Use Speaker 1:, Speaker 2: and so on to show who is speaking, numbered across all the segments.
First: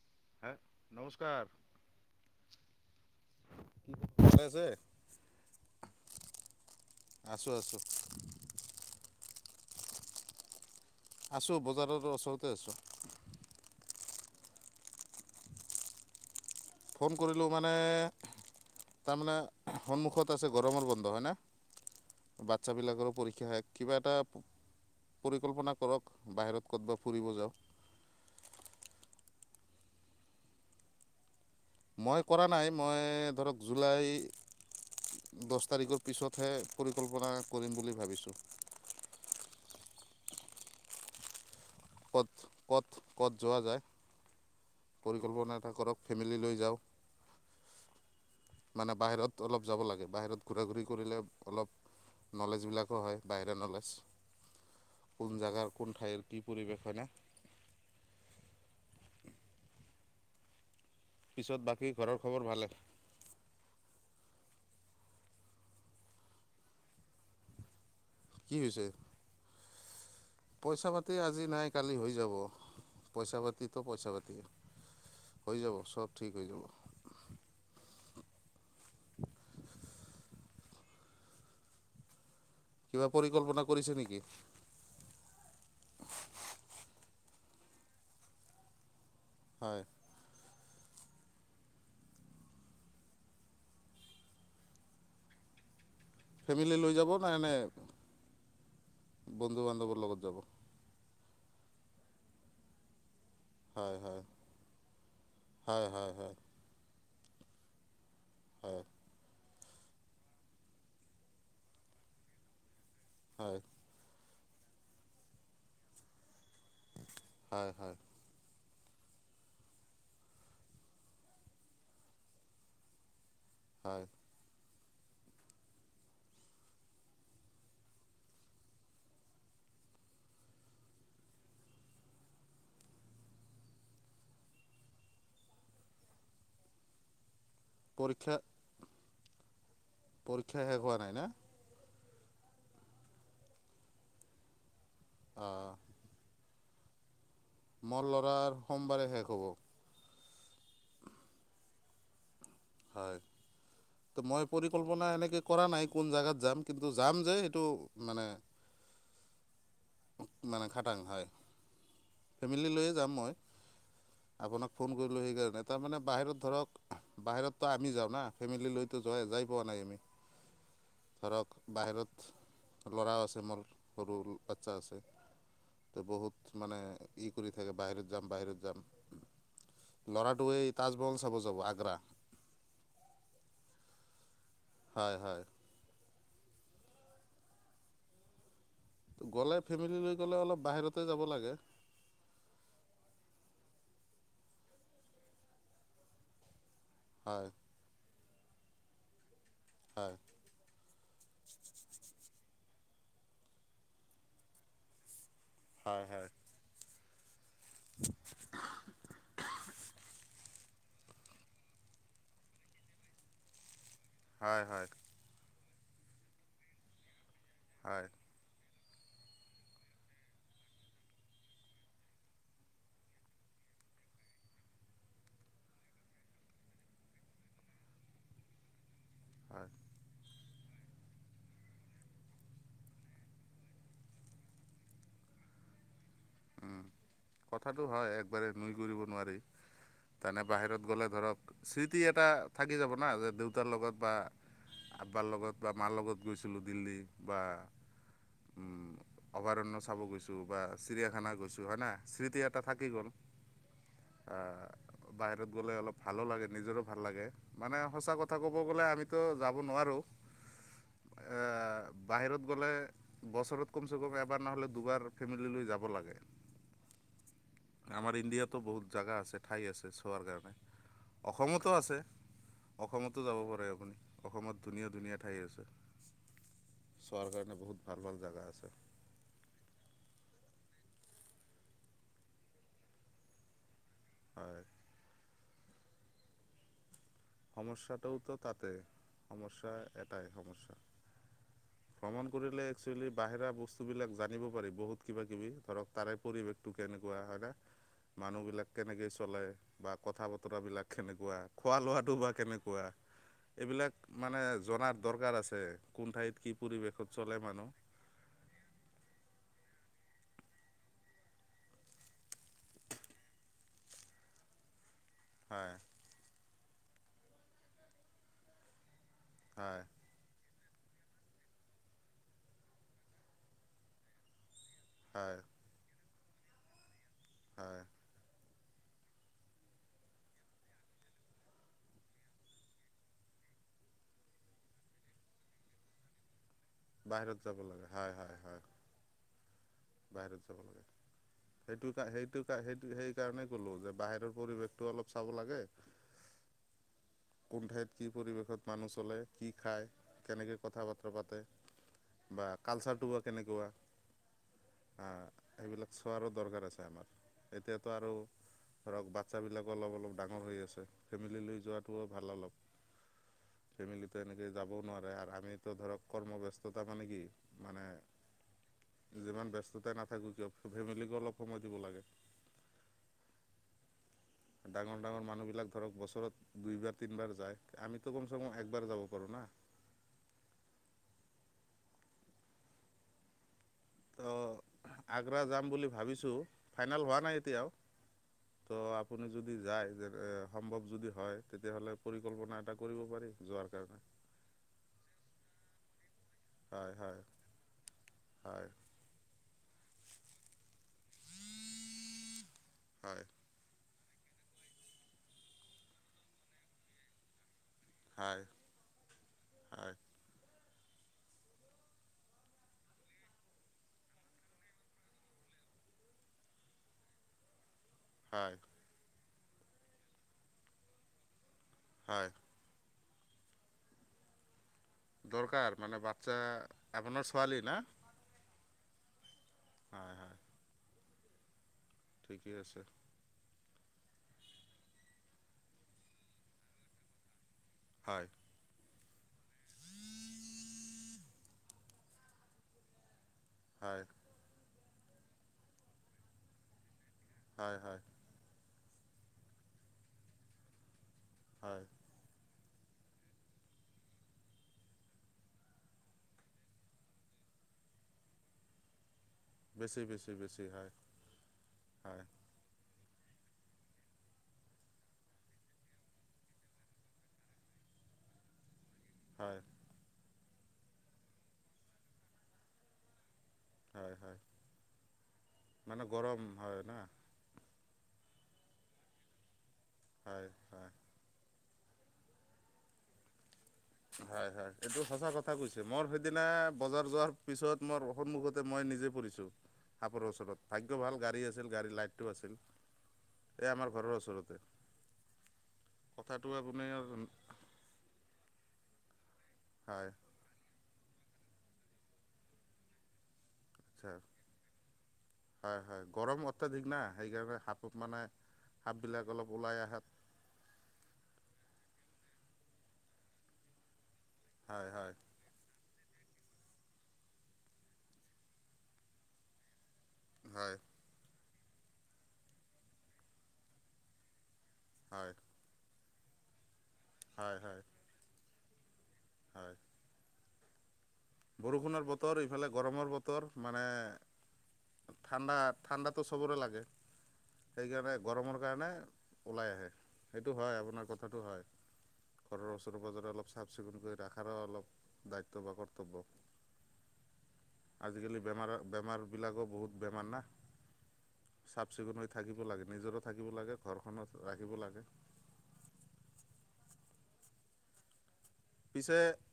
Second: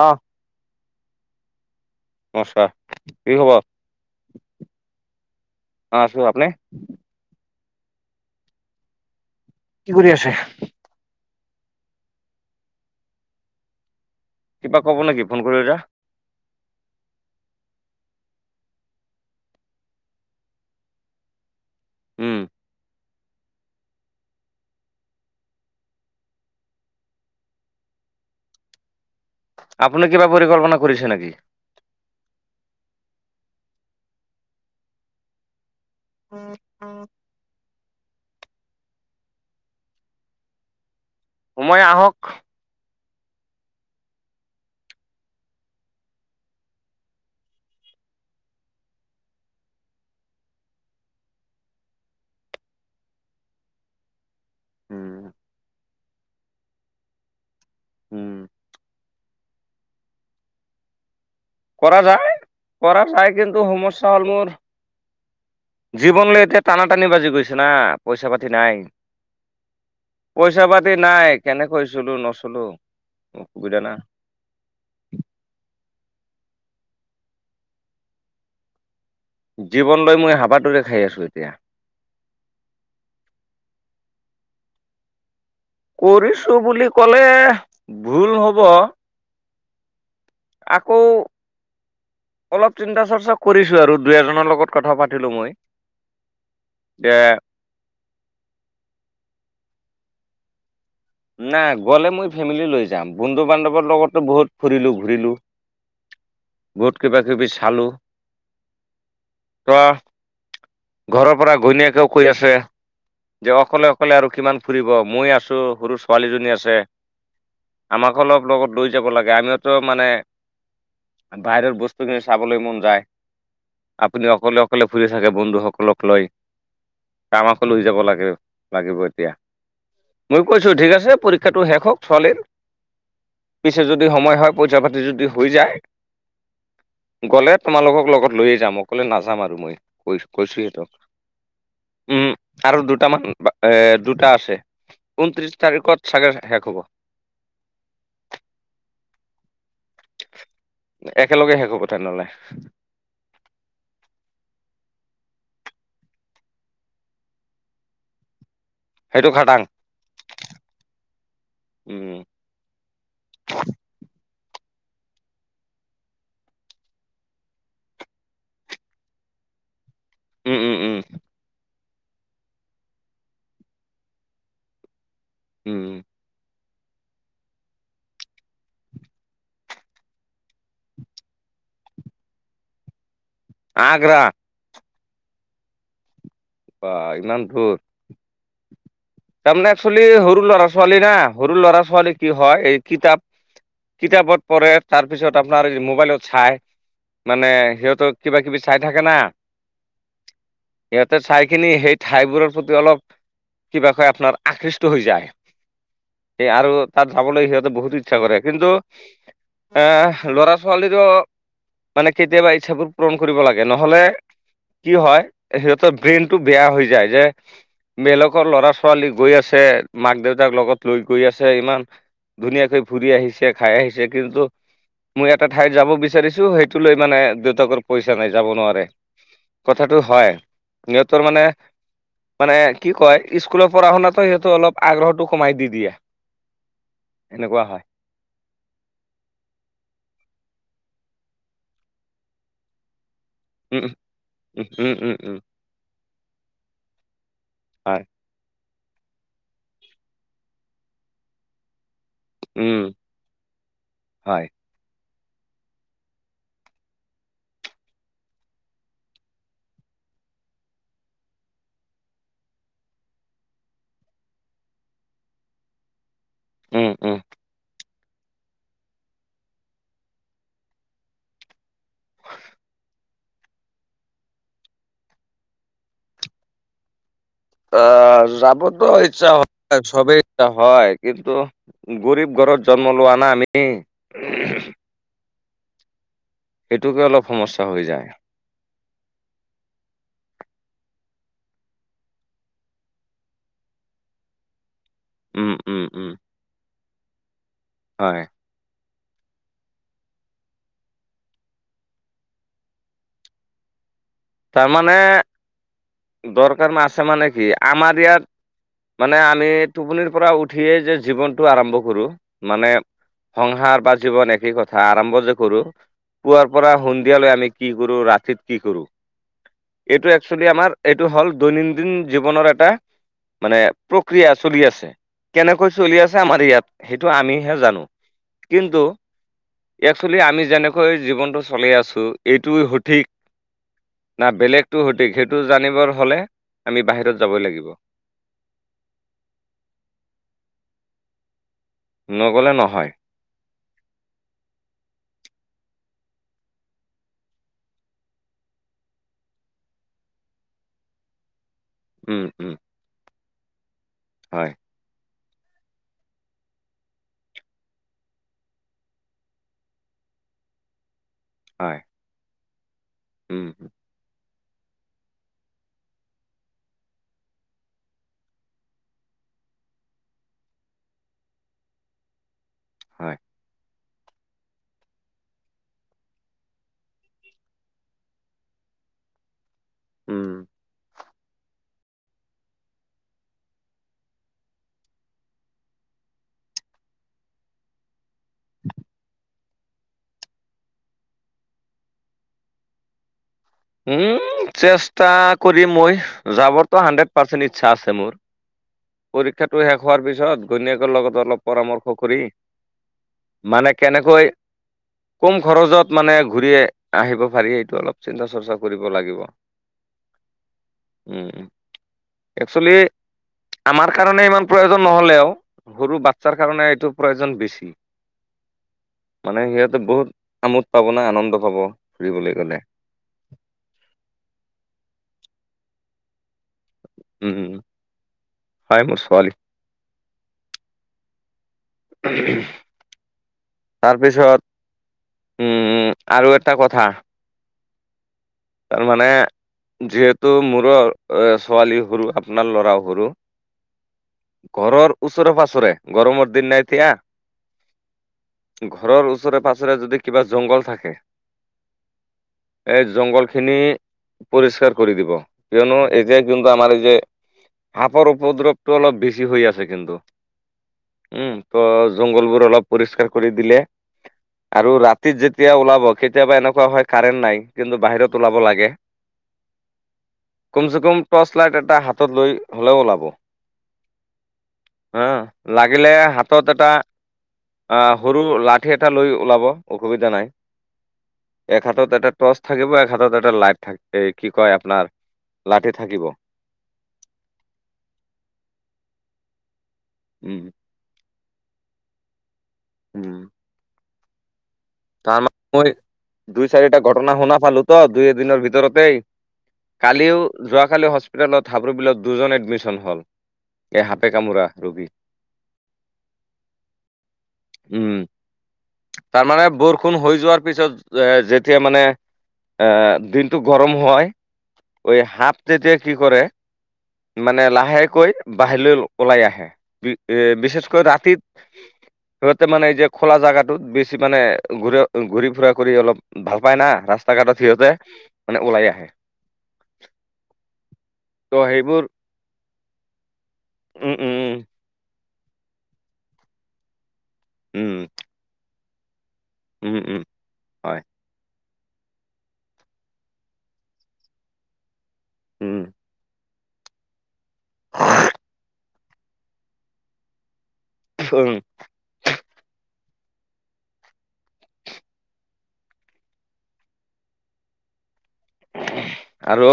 Speaker 1: অ'
Speaker 2: উম'
Speaker 1: নমস্কাৰ কি খবৰ? অ
Speaker 2: ভালে আছে?
Speaker 1: আছো আপোনি?
Speaker 2: [inaudible]
Speaker 1: কি কৰি আছে?
Speaker 2: আছোঁ বজাৰৰ ওচৰতে আছোঁ।
Speaker 1: কিবা ক'ব নেকি ফোন কৰি যে?
Speaker 2: ফোন কৰিলোঁ মানে তাৰমানে সন্মুখত আছে গৰমৰ বন্ধ হয়নে?
Speaker 1: উম
Speaker 2: বাচ্ছ বিলাকৰো পৰি শিক্ষ কিবা এটা পৰিকল্পনা কৰক বাহিৰত ক'তব ফুৰিব যাওঁ। [inaudible]
Speaker 1: আপুনি কিবা পৰিকল্পনা কৰিছে নেকি?
Speaker 2: মই কৰা নাই মই ধৰক জুলাই দহ তাৰিখে পিছতহে পৰিকল্পনা কৰিম বুলি ভাবিছো।
Speaker 1: সময় আহক
Speaker 2: কত কত কত যোৱা যায়। পৰিকল্পনা এটা কৰক ফেমিলি লৈ যাওঁক। মানে বাহিৰত অলপ যাব লাগে বাহিৰত ঘূৰা ঘূৰি কৰিলে অলপ নলেজবিলাকো হয় বাহিৰা নলেজ
Speaker 1: উম
Speaker 2: কোন জেগাৰ কোন ঠাইৰ কি? পৰিৱেশ না
Speaker 1: উম
Speaker 2: পিছত বাকী
Speaker 1: কৰা
Speaker 2: ঘৰৰ
Speaker 1: যায়
Speaker 2: খবৰ ভালে
Speaker 1: - কৰা যায় কিন্তু সমস্যা হ'ল মোৰ জীৱনলৈ এতিয়া টানা টানি বাজি গৈছে না পইচা
Speaker 2: কি
Speaker 1: পাতি নাই।
Speaker 2: হৈছে
Speaker 1: পইচা পাতি নাই
Speaker 2: আজি
Speaker 1: কেনেকৈ
Speaker 2: কালি হৈ
Speaker 1: চলো
Speaker 2: যাব
Speaker 1: নচলো
Speaker 2: পইচা পাতিতো
Speaker 1: অসুবিধা না।
Speaker 2: পইচা পাতি হৈ যাব সব ঠিক হৈ যাব।
Speaker 1: জীৱনলৈ মই হাবাটোৰে খাই আছো এতিয়া।
Speaker 2: কিবা পৰিকল্পনা কৰিছে নেকি?
Speaker 1: কৰিছো বুলি কলে ভুল হব।
Speaker 2: হয়।
Speaker 1: আকৌ অলপ চিন্তা চৰ্চা কৰিছো আৰু দুই এজনৰ লগত কথা পাতিলো মই।
Speaker 2: ফেমিলি লৈ যাব
Speaker 1: যে
Speaker 2: ন এনেই বন্ধু বান্ধৱৰ লগত যাব।
Speaker 1: নাই গ'লে মই ফেমিলি লৈ যাম। বন্ধু বান্ধৱৰ
Speaker 2: হয় হয়
Speaker 1: লগতো বহুত ফুৰিলো ঘূৰিলো
Speaker 2: হয় হয় হয়
Speaker 1: বহুত কিবা কিবি চালো।
Speaker 2: হয়।
Speaker 1: ঘৰৰ পৰা ঘৈণীয়েকেও কৈ আছে যে
Speaker 2: হয়
Speaker 1: অকলে - অকলে আৰু কিমান ফুৰিব মই আছো সৰু ছোৱালীজনী আছে
Speaker 2: হয় হয়
Speaker 1: আমাক অলপ লগত লৈ যাব লাগে আমিওতো মানে বাহিৰত বস্তুখিনি চাবলৈ মন যায়।
Speaker 2: হয়
Speaker 1: আপুনি অকলে অকলে ফুৰি চাকে বন্ধুসকলক লৈ। তামাক লৈ যাব লাগে লাগিব এতিয়া মই কৈছো ঠিক আছে। পৰীক্ষাটো শেষক ছোৱালীৰ। পিছে যদি সময় হয় পইচা পাতি যদি হৈ যায় গলে। তোমালোকক লগত
Speaker 2: পৰীক্ষা
Speaker 1: লৈয়ে যাম অকলে নাযাম আৰু মই
Speaker 2: পৰীক্ষা
Speaker 1: কৈছোৱে
Speaker 2: শেষ
Speaker 1: ত।
Speaker 2: হোৱা নাই না
Speaker 1: উম আৰু দুটা মান এ দুটা আছে ঊনত্ৰিছ
Speaker 2: অঁ,
Speaker 1: তাৰিখত কেতিয়া শেষ হব?
Speaker 2: মোৰ ল'ৰাৰ সোমবাৰে শেষ হ'ব।
Speaker 1: একেলগে শেষ হব তেনেহলে।
Speaker 2: হয়। ত মই পৰিকল্পনা এনেকে কৰা নাই কোন জোগাত যাম কিন্তু যাম যে এইটো মানে
Speaker 1: সেইটো খাটাং।
Speaker 2: মানে খাটাং হয়
Speaker 1: উম,
Speaker 2: ফেমিলী লৈয়ে যাম মই আপোনাক ফোন কৰিলোঁ সেইকাৰণে তাৰমানে বাহিৰত ধৰক বাহিৰতো আমি যাওঁ না ফেমিলি লৈতো যোৱাই যাই পোৱা নাই আমি।
Speaker 1: উম উম উম।
Speaker 2: ধৰক বাহিৰত ল'ৰাও আছে মোৰ সৰু বাচ্ছা আছে
Speaker 1: উম,
Speaker 2: ত বহুত মানে ই কৰি থাকে বাহিৰত যাম - বাহিৰত যাম। লৰাটোৱে তাজমহল চাব যাব আগ্ৰা।
Speaker 1: আগ্ৰা।
Speaker 2: হয় - হয়।
Speaker 1: বা ইমান ধুৰ।
Speaker 2: গ'লে
Speaker 1: তাৰমানে
Speaker 2: ফেমিলি
Speaker 1: একচোৱালি
Speaker 2: লৈ গ'লে
Speaker 1: সৰু
Speaker 2: অলপ
Speaker 1: ল'ৰা
Speaker 2: বাহিৰতে
Speaker 1: ছোৱালী না
Speaker 2: যাব লাগে
Speaker 1: সৰু ল'ৰা ছোৱালী কি হয় এই কিতাপ
Speaker 2: [inaudible]
Speaker 1: কিতাপত পঢ়ে তাৰপিছত আপোনাৰ মোবাইলত চাই
Speaker 2: হয়
Speaker 1: মানে সিহতক কিবা কিবি চাই থাকে না।
Speaker 2: হয়।
Speaker 1: সিহঁতে ঠাই খিনি সেই ঠাইবোৰৰ প্ৰতি অলপ কিবা কয় আপোনাৰ আকৃষ্ট হৈ যায়
Speaker 2: হয় হয়
Speaker 1: স আৰু তাত যাবলৈ হ বহুত ইচ্ছা কৰে কিন্তু এ ল'ৰা ছোৱালীো মানে কেতিয়াবা ইচ্ছাাবোৰ পূৰণ কৰিব লাগে নহলে কি হয় সিহঁতেৰ ব্ৰেইন টো বেয়া হৈ যায় যে
Speaker 2: হয়
Speaker 1: বেলগৰ ল'ৰা ছোৱালী গৈ আছে মাক দেউতাক লগত লৈ গৈ আছে ইমান। ধুনীয়াকৈ ফুৰি আহিছে খাই আহিছে কিন্তু মই এটা ঠাইত যাব বিচাৰিছো সেইটো লৈ মানে দেউতাকৰ পইচা নাই যাব নোৱাৰে।
Speaker 2: হয়
Speaker 1: কথাটো হয় সহতৰ মানে মানে কি কয় স্কুলত পঢ়া শুনাাতো সিহতটো অলপ আগ্ৰহটো কমাই দি দিয়ে।
Speaker 2: কথাাতটো হয় একবাৰে নুই কৰিব নোৱাৰি তানে বাহিৰত গ'লে ধৰক স্মৃতি এটা থাকি যাব ন যে দেউতাৰ
Speaker 1: উম
Speaker 2: লগত বা
Speaker 1: উম উম উম উম
Speaker 2: আব্বা
Speaker 1: উম
Speaker 2: লগত বা মাৰ লগত গৈছিলোঁ দিল্লী বা
Speaker 1: হয়
Speaker 2: উম অভয়াৰণ্য চাব গৈছো বা চিৰিয়াখানা গৈছো হয় না স্মৃতি এটা
Speaker 1: উম
Speaker 2: থাকি গ'ল।
Speaker 1: হয়
Speaker 2: বাহিৰত গ'লে অলপ ভালো লাগে নিজৰো ভাল লাগে মানে সঁচা কথা ক'ব গ'লে আমিতো যাব নোৱাৰো। হয় [unintelligible] বাহিৰত গ'লে বছৰত কমচে কম এবাৰ নহ'লে দুবাৰ ফেমিলিলৈ যাব লাগে।
Speaker 1: উম উম।
Speaker 2: আমাৰ ইণ্ডিয়াতো বহুত জেগা আছে ঠাই আছে চোৱাৰ কাৰণে অসমতো আছে। অসমতো যাব পাৰে আপুনি অসমত ধুনীয়া ধুনীয়া ঠাই আছে। চোৱাৰ কাৰণে বহুত ভাল ভাল
Speaker 1: অ'
Speaker 2: জেগা আছে
Speaker 1: যাবতো ইচ্ছা হয় চবেই ইচ্ছা হয় কিন্তু গৰীব ঘৰত জন্ম লোৱা না আমি।
Speaker 2: হয়।
Speaker 1: সেইটোকে অলপ সমস্যা হৈ যায়
Speaker 2: সমস্যাটোওতো তাতে সমস্যা এটাই সমস্যা ভ্ৰমণ কৰিলে একচুৱেলি বাহিৰা বস্তু বিলাক জানিব পাৰি বহুত। কিবা- কিবি
Speaker 1: উম উম
Speaker 2: ধৰক
Speaker 1: উম
Speaker 2: তাৰে পৰিৱেশতটো কেনেকুৱা হয় ন
Speaker 1: হয়
Speaker 2: মানুহ বিলাক কেনেকে চলে বা কথা বতৰাবিলাক কেনেকুৱা খোৱা লোৱাটো বা কেনেকুৱা এইবিলাক মানে জনাৰ
Speaker 1: তাৰমানে
Speaker 2: দৰকাৰ আছে। কোন ঠাইত কি
Speaker 1: দৰকাৰ আছে
Speaker 2: পৰিৱেশত
Speaker 1: মানে
Speaker 2: চলে
Speaker 1: কি
Speaker 2: মানুহ
Speaker 1: আমাৰ ইয়াত মানে আমি টোপনিৰ পৰা উঠিয়েই যে জীৱনটো আৰম্ভ কৰোঁ, মানে সংসাৰ বা জীৱন একেই কথা। আৰম্ভ কৰোঁ।
Speaker 2: হয়
Speaker 1: পুৱাৰ পৰা সন্ধিয়ালৈ আমি কি কৰোঁ, ৰাতিত কি কৰোঁ।
Speaker 2: হয়
Speaker 1: এইটো একচুৱেলি আমাৰ, এইটো হ'ল দৈনন্দিন জীৱনৰ এটা, মানে প্ৰক্ৰিয়া চলি আছে।
Speaker 2: হয়
Speaker 1: কেনেকৈ চলি আছে আমাৰ ইয়াত, সেইটো আমিহে জানো।
Speaker 2: হয়
Speaker 1: কিন্তু, একচুৱেলি আমি যেনেকৈ জীৱনটো চলি আছোঁ, এইটো সঠিক না বেলেগতো সঠিক সেইটো জানিবৰ হলে, আমি
Speaker 2: বাহিৰত
Speaker 1: যাবই
Speaker 2: যাব
Speaker 1: লাগিব
Speaker 2: লাগে, হয় হয় হয়। বাহিৰত যাব লাগে। সেইটো সেইটো,
Speaker 1: নগলে নহয়
Speaker 2: সেইটো সেই কাৰণেই কলো যে বাহিৰৰ পৰিৱেশটো অলপ চাব লাগে, [inaudible] কোন ঠাইত কি পৰিৱেশত মানুহ চলে, কি খায়, কেনেকে কথা বতৰা পাতে,
Speaker 1: উম
Speaker 2: বা
Speaker 1: উম
Speaker 2: কালচাৰ টো বা কেনেকুৱা,
Speaker 1: হয়।
Speaker 2: অ সেইবিলাক চোৱাৰো দৰকাৰ আছে আমাৰ। এতিয়াতো আৰু ধৰক বাচ্ছা বিলাকো অলপ অলপ ডাঙৰ হৈ আছে, ফেমিলি লৈ
Speaker 1: হয়
Speaker 2: যোৱাটো ভাল অলপ।
Speaker 1: উম উম,
Speaker 2: ফেমিলিটো এনেকৈ যাবও নোৱাৰে, আৰু আমিতো ধৰক কৰ্মব্যস্ততা মানে কি? মানে, যিমান ব্যস্ততাই নাথাকোঁ কিয়, ফেমিলিকো অলপ সময় দিব লাগে।
Speaker 1: হয়।
Speaker 2: ডাঙৰ ডাঙৰ মানুহবিলাক ধৰক বছৰত দুই বাৰ তিনিবাৰ যায় আমিতো কমচে কম একবাৰ যাব পাৰো না
Speaker 1: উম।
Speaker 2: ত আগ্ৰা যাম বুলি ভাবিছো ফাইনেল হোৱা নাই এতিয়াও ত' আপুনি যদি যায় যে এ সম্ভৱ যদি হয়। তেতিয়াহলে পৰিকল্পনা এটা কৰিব পাৰি। যোৱাৰ কাৰণে
Speaker 1: উম চেষ্টা মই [unintelligible] যাবৰ ত'
Speaker 2: হয়
Speaker 1: হাণ্ডেদ
Speaker 2: হয়
Speaker 1: পাৰ্চেন ইচ্ছা আছে মোৰ।
Speaker 2: হয়
Speaker 1: পৰীক্ষাটো শেষ হোৱাৰ পিছত ঘৈনিয়েকৰ ণলগত অলপ পৰামৰ্শ কৰি
Speaker 2: হয়।
Speaker 1: মানে কেনেকৈ কম খৰচত মানে ঘূৰি আহিব পাৰি এইটো অলপ চিন্তা
Speaker 2: হয়
Speaker 1: চৰ্চা কৰিব লাগিব।
Speaker 2: হয়
Speaker 1: উম। একচেলি, আমাৰ কাৰণে ইমান প্ৰয়োজন নহলেও সৰু বাচ্ছাৰ কাৰণে এইটো প্ৰয়োজন বেছি।
Speaker 2: হয়।
Speaker 1: মানে সিহঁতে বহুত আমোদ পাব ন', আনন্দ পাব
Speaker 2: হয়
Speaker 1: ফুৰিবলৈ গ'লে।
Speaker 2: দৰকাৰ মানে বাচ্ছা আপোনাৰ
Speaker 1: উম,
Speaker 2: ছোৱালী না।
Speaker 1: হয় মোৰ ছোৱালী
Speaker 2: হয় হয় ঠিকেই আছে।
Speaker 1: তাৰপিছত উম আৰু এটা কথা
Speaker 2: হয়।
Speaker 1: মানে যিহেতু মোৰো ছোৱালী সৰু আপোনাৰ ল'ৰাও সৰু
Speaker 2: হয়।
Speaker 1: ঘৰৰ ওচৰে পাছৰে গৰমৰ দিন না এতিয়া
Speaker 2: হয় হয়।
Speaker 1: ঘৰৰ ওচৰে পাাজৰে যদি কিবা জংঘল থাকে।
Speaker 2: হয়।
Speaker 1: এই জংঘল খ খিনি পৰিষ্কাৰ কৰি দিব কিয়নো এই যে কিন্তু আমাৰ এই যে সাপৰ উপদ্ৰৱটো অলপ বেছি আছে কিন্তু
Speaker 2: বেছি বেছি বেছি হয়
Speaker 1: উম ত
Speaker 2: হয়
Speaker 1: জংগলবোৰ অলপ পৰিষ্কাৰ কৰি দিলে আৰু ৰাতিত যেতিয়া ওলাব কেতিয়াবা এনেকুৱা হয় কাৰেণ্ট নাই কিন্তু বাহিৰত ওলাব লাগে।
Speaker 2: হয়।
Speaker 1: কমচে কম টৰ্চ লাইট এটা হাতত লৈ হ'লেও ওলাব।
Speaker 2: হয় হয়
Speaker 1: হা লাগিলে
Speaker 2: মানে গৰম
Speaker 1: হাতত এটা
Speaker 2: হয় না
Speaker 1: আহ টো লাঠি এটা লৈ ওলাব অসুবিধা নাই,
Speaker 2: হয় হয়
Speaker 1: এক হাতত এটা টৰ্চ থাকিব এক হাতত এটা লাইট থাকে
Speaker 2: হয় হয় এইটো সঁচা কথা কৈছে
Speaker 1: থাকিব
Speaker 2: মোৰ সেইদিনা বজাৰ যোৱাৰ পিছত মোৰ সন্মুখতে মই নিজে পুৰিছো সাপৰ
Speaker 1: উম
Speaker 2: ওচৰত ভাগ্য ভাল গাড়ী আছিল গাড়ীৰ লাইটটো আছিল।
Speaker 1: উম।
Speaker 2: এই আমাৰ ঘৰৰ ওচৰতে।
Speaker 1: তাৰমান মই
Speaker 2: কথাটো
Speaker 1: দুই চাৰিটা
Speaker 2: আপুনি
Speaker 1: ঘটনা শুনা পালো তো দুই এদিনৰ ভিতৰতেই।
Speaker 2: হয়
Speaker 1: কালিও যোৱাকালি হস্পিতেলত হাব্ৰুবলত দুজন এডমিশন হ'ল এই সাপে
Speaker 2: আচ্ছা
Speaker 1: কামোৰা ৰবি
Speaker 2: হয় হয় গৰম অত্যাধিক না সেইকাৰণে সাপ
Speaker 1: উম
Speaker 2: মানে সাপ বিলাক
Speaker 1: তাৰমানে
Speaker 2: অলপ ওলাই
Speaker 1: বৰষুণ
Speaker 2: আহাত
Speaker 1: হৈ যোৱাৰ পিছত যেতিয়া মানে এ দিনটো গৰম হয়
Speaker 2: হয়
Speaker 1: ঐ
Speaker 2: হয়
Speaker 1: হফ তে কি কৰে মানে লাহেকৈ বাহিৰলৈ ওলাই আহে। এ
Speaker 2: হয়
Speaker 1: বিশেষকৈ ৰাতিত সিহঁতে মানে এই যে খোলা জোগাটোত বেছি মানে ঘূৰা ঘূৰি
Speaker 2: হয়
Speaker 1: ফুৰা কৰি অলপ ভাল পাই না ৰাস্তা ঘাটত
Speaker 2: হয়
Speaker 1: সিহঁতে
Speaker 2: হয়
Speaker 1: মানে ওলাই আহে।
Speaker 2: হয়
Speaker 1: ত' সেইবোৰ
Speaker 2: বৰষুণৰ বতৰ ইফালে গৰমৰ বতৰ মানে
Speaker 1: উম উম
Speaker 2: ঠাণ্ডা - ঠাণ্ডাটো চবৰে লাগে
Speaker 1: উম
Speaker 2: সেইকাৰণে গৰমৰ কাৰণে। ওলাই
Speaker 1: উম উম
Speaker 2: আহে
Speaker 1: উম
Speaker 2: সেইটো হয় আপোনাৰ কথাটো হয়। ঘৰৰ ওচৰে পাজৰে অলপ চাফ চিকুণ কৰি ৰাখাৰো অলপ
Speaker 1: উম
Speaker 2: দায়িত্ব বা কৰ্তব্য। আজিকালি বেমাৰৰ বেমাৰ বিলাকো বহুত বেমাৰ না।
Speaker 1: উম
Speaker 2: চাফ চিকুণ হৈ থাকিব লাগে। নিজৰো থাকিব লাগে, ঘৰখনত ৰাখিব লাগে। পিছে
Speaker 1: আৰু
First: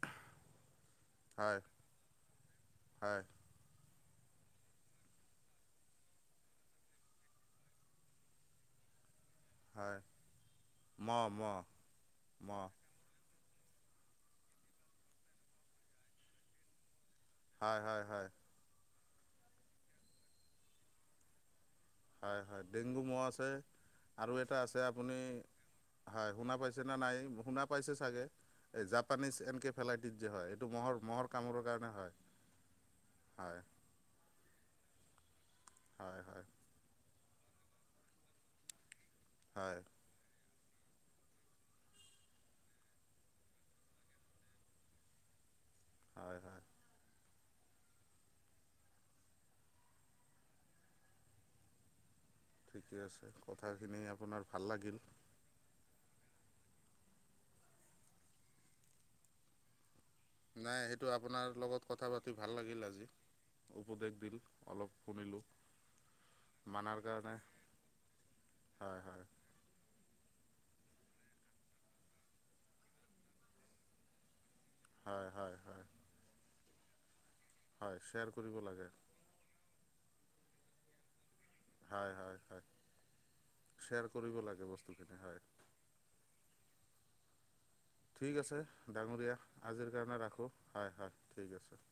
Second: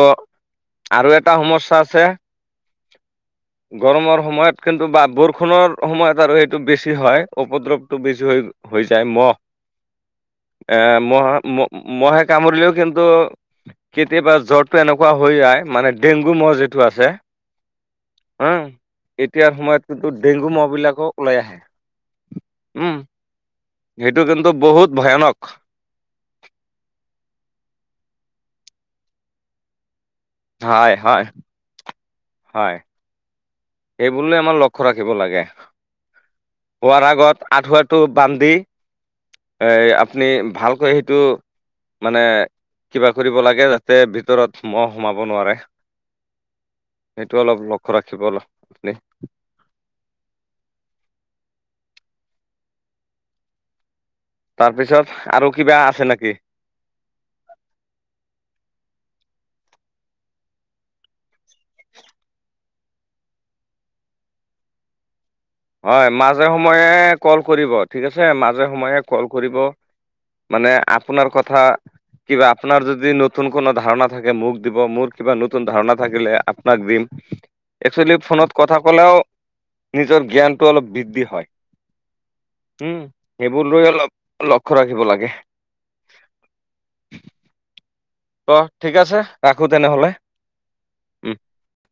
Speaker 1: - আৰু এটা
Speaker 2: হয়
Speaker 1: সমস্যা আছে।
Speaker 2: হয়।
Speaker 1: গৰমৰ সময়ত কিন্তু বা বৰষুণৰ সময়ত আৰু এইটো বেছি হয় উপদ্ৰৱটো বেছি হৈ হয়।
Speaker 2: হয়
Speaker 1: মহ এ মহ মহহে
Speaker 2: মহ
Speaker 1: কামুৰিলেও কিন্তু কেতিয়াবা জ্বৰটো এনেকুৱা হৈ যায় মানে ডেংগু ম যিটো আছে।
Speaker 2: হয়, হয়, হয়।
Speaker 1: উম এতিয়াৰ সময়ত কিন্তু ডেংগু মহ বিলাকো ওলাই আহে।
Speaker 2: হয় - হয়
Speaker 1: উম
Speaker 2: ডেংগু ম আছে।
Speaker 1: সেইটো
Speaker 2: আৰু
Speaker 1: কিন্তু
Speaker 2: এটা আছে
Speaker 1: বহুত
Speaker 2: আপুনি
Speaker 1: ভয়ানক
Speaker 2: হয় শুনা পাইছে ন নাই। শুনা পাইছে চাগে এই জাপানিজ এনকেফেলাইটিচ যে হয় এইটো মহৰ মহৰ কামোৰৰ কাৰণে হয়।
Speaker 1: হয়।
Speaker 2: হয়
Speaker 1: এইবুৰলৈ আমাৰ লক্ষ্য ৰাখিব লাগে,
Speaker 2: হয় হয়
Speaker 1: হোৱাৰ আগত আঠুৱাটো বান দি এ
Speaker 2: হয়
Speaker 1: আপুনি ভালকৈ সেইটো মানে কিবা কৰিব লাগে যাতে ভিতৰত মহ সোমাব নোৱাৰে।
Speaker 2: হয় - হয়।
Speaker 1: সেইটো অলপ লক্ষ্য ৰাখিব আপুনি
Speaker 2: ঠিকে আছে কথাখিনি আপোনাৰ ভাল লাগিল
Speaker 1: তাৰপিছত আৰু কিবা আছে নেকি?
Speaker 2: নাই সেইটো আপোনাৰ লগত কথা পাতি ভাল লাগিল আজি। উপদেশ দিল অলপ শুনিলো।
Speaker 1: হয় মাজে সময়ে কল কৰিব ঠিক আছে মাজে সময়ে
Speaker 2: হয়
Speaker 1: কল
Speaker 2: হয়
Speaker 1: কৰিব মানে আপোনাৰ কথা কিবা আপোনাৰ যদি নতুন কোনো ধাৰণা থাকে মুগ দিব মোৰ
Speaker 2: হয়
Speaker 1: কিবা
Speaker 2: হয়
Speaker 1: নতুন
Speaker 2: হয়
Speaker 1: ধাৰণা থাকিলে আপোনাক দিম।
Speaker 2: হয়
Speaker 1: একচেলি
Speaker 2: শ্বেয়াৰ
Speaker 1: ফোনত
Speaker 2: কৰিব
Speaker 1: কথা
Speaker 2: লাগে
Speaker 1: কলেও নিজৰ জ্ঞানটো অলপ বৃদ্ধি হয়।
Speaker 2: হয় হয় হয়
Speaker 1: উম, সেইবোৰ লৈ
Speaker 2: শ্বেয়াৰ কৰিব
Speaker 1: অলপ
Speaker 2: লাগে
Speaker 1: লক্ষ্য ৰাখিব
Speaker 2: বস্তুখিনি
Speaker 1: লাগে।
Speaker 2: হয় [inaudible] ঠিক
Speaker 1: ত
Speaker 2: আছে
Speaker 1: ঠিক আছে
Speaker 2: ডাঙৰীয়া
Speaker 1: ৰাখো
Speaker 2: আজিৰ কাৰণে
Speaker 1: তেনেহলে
Speaker 2: ৰাখো হয় - হয় ঠিক আছে। [inaudible]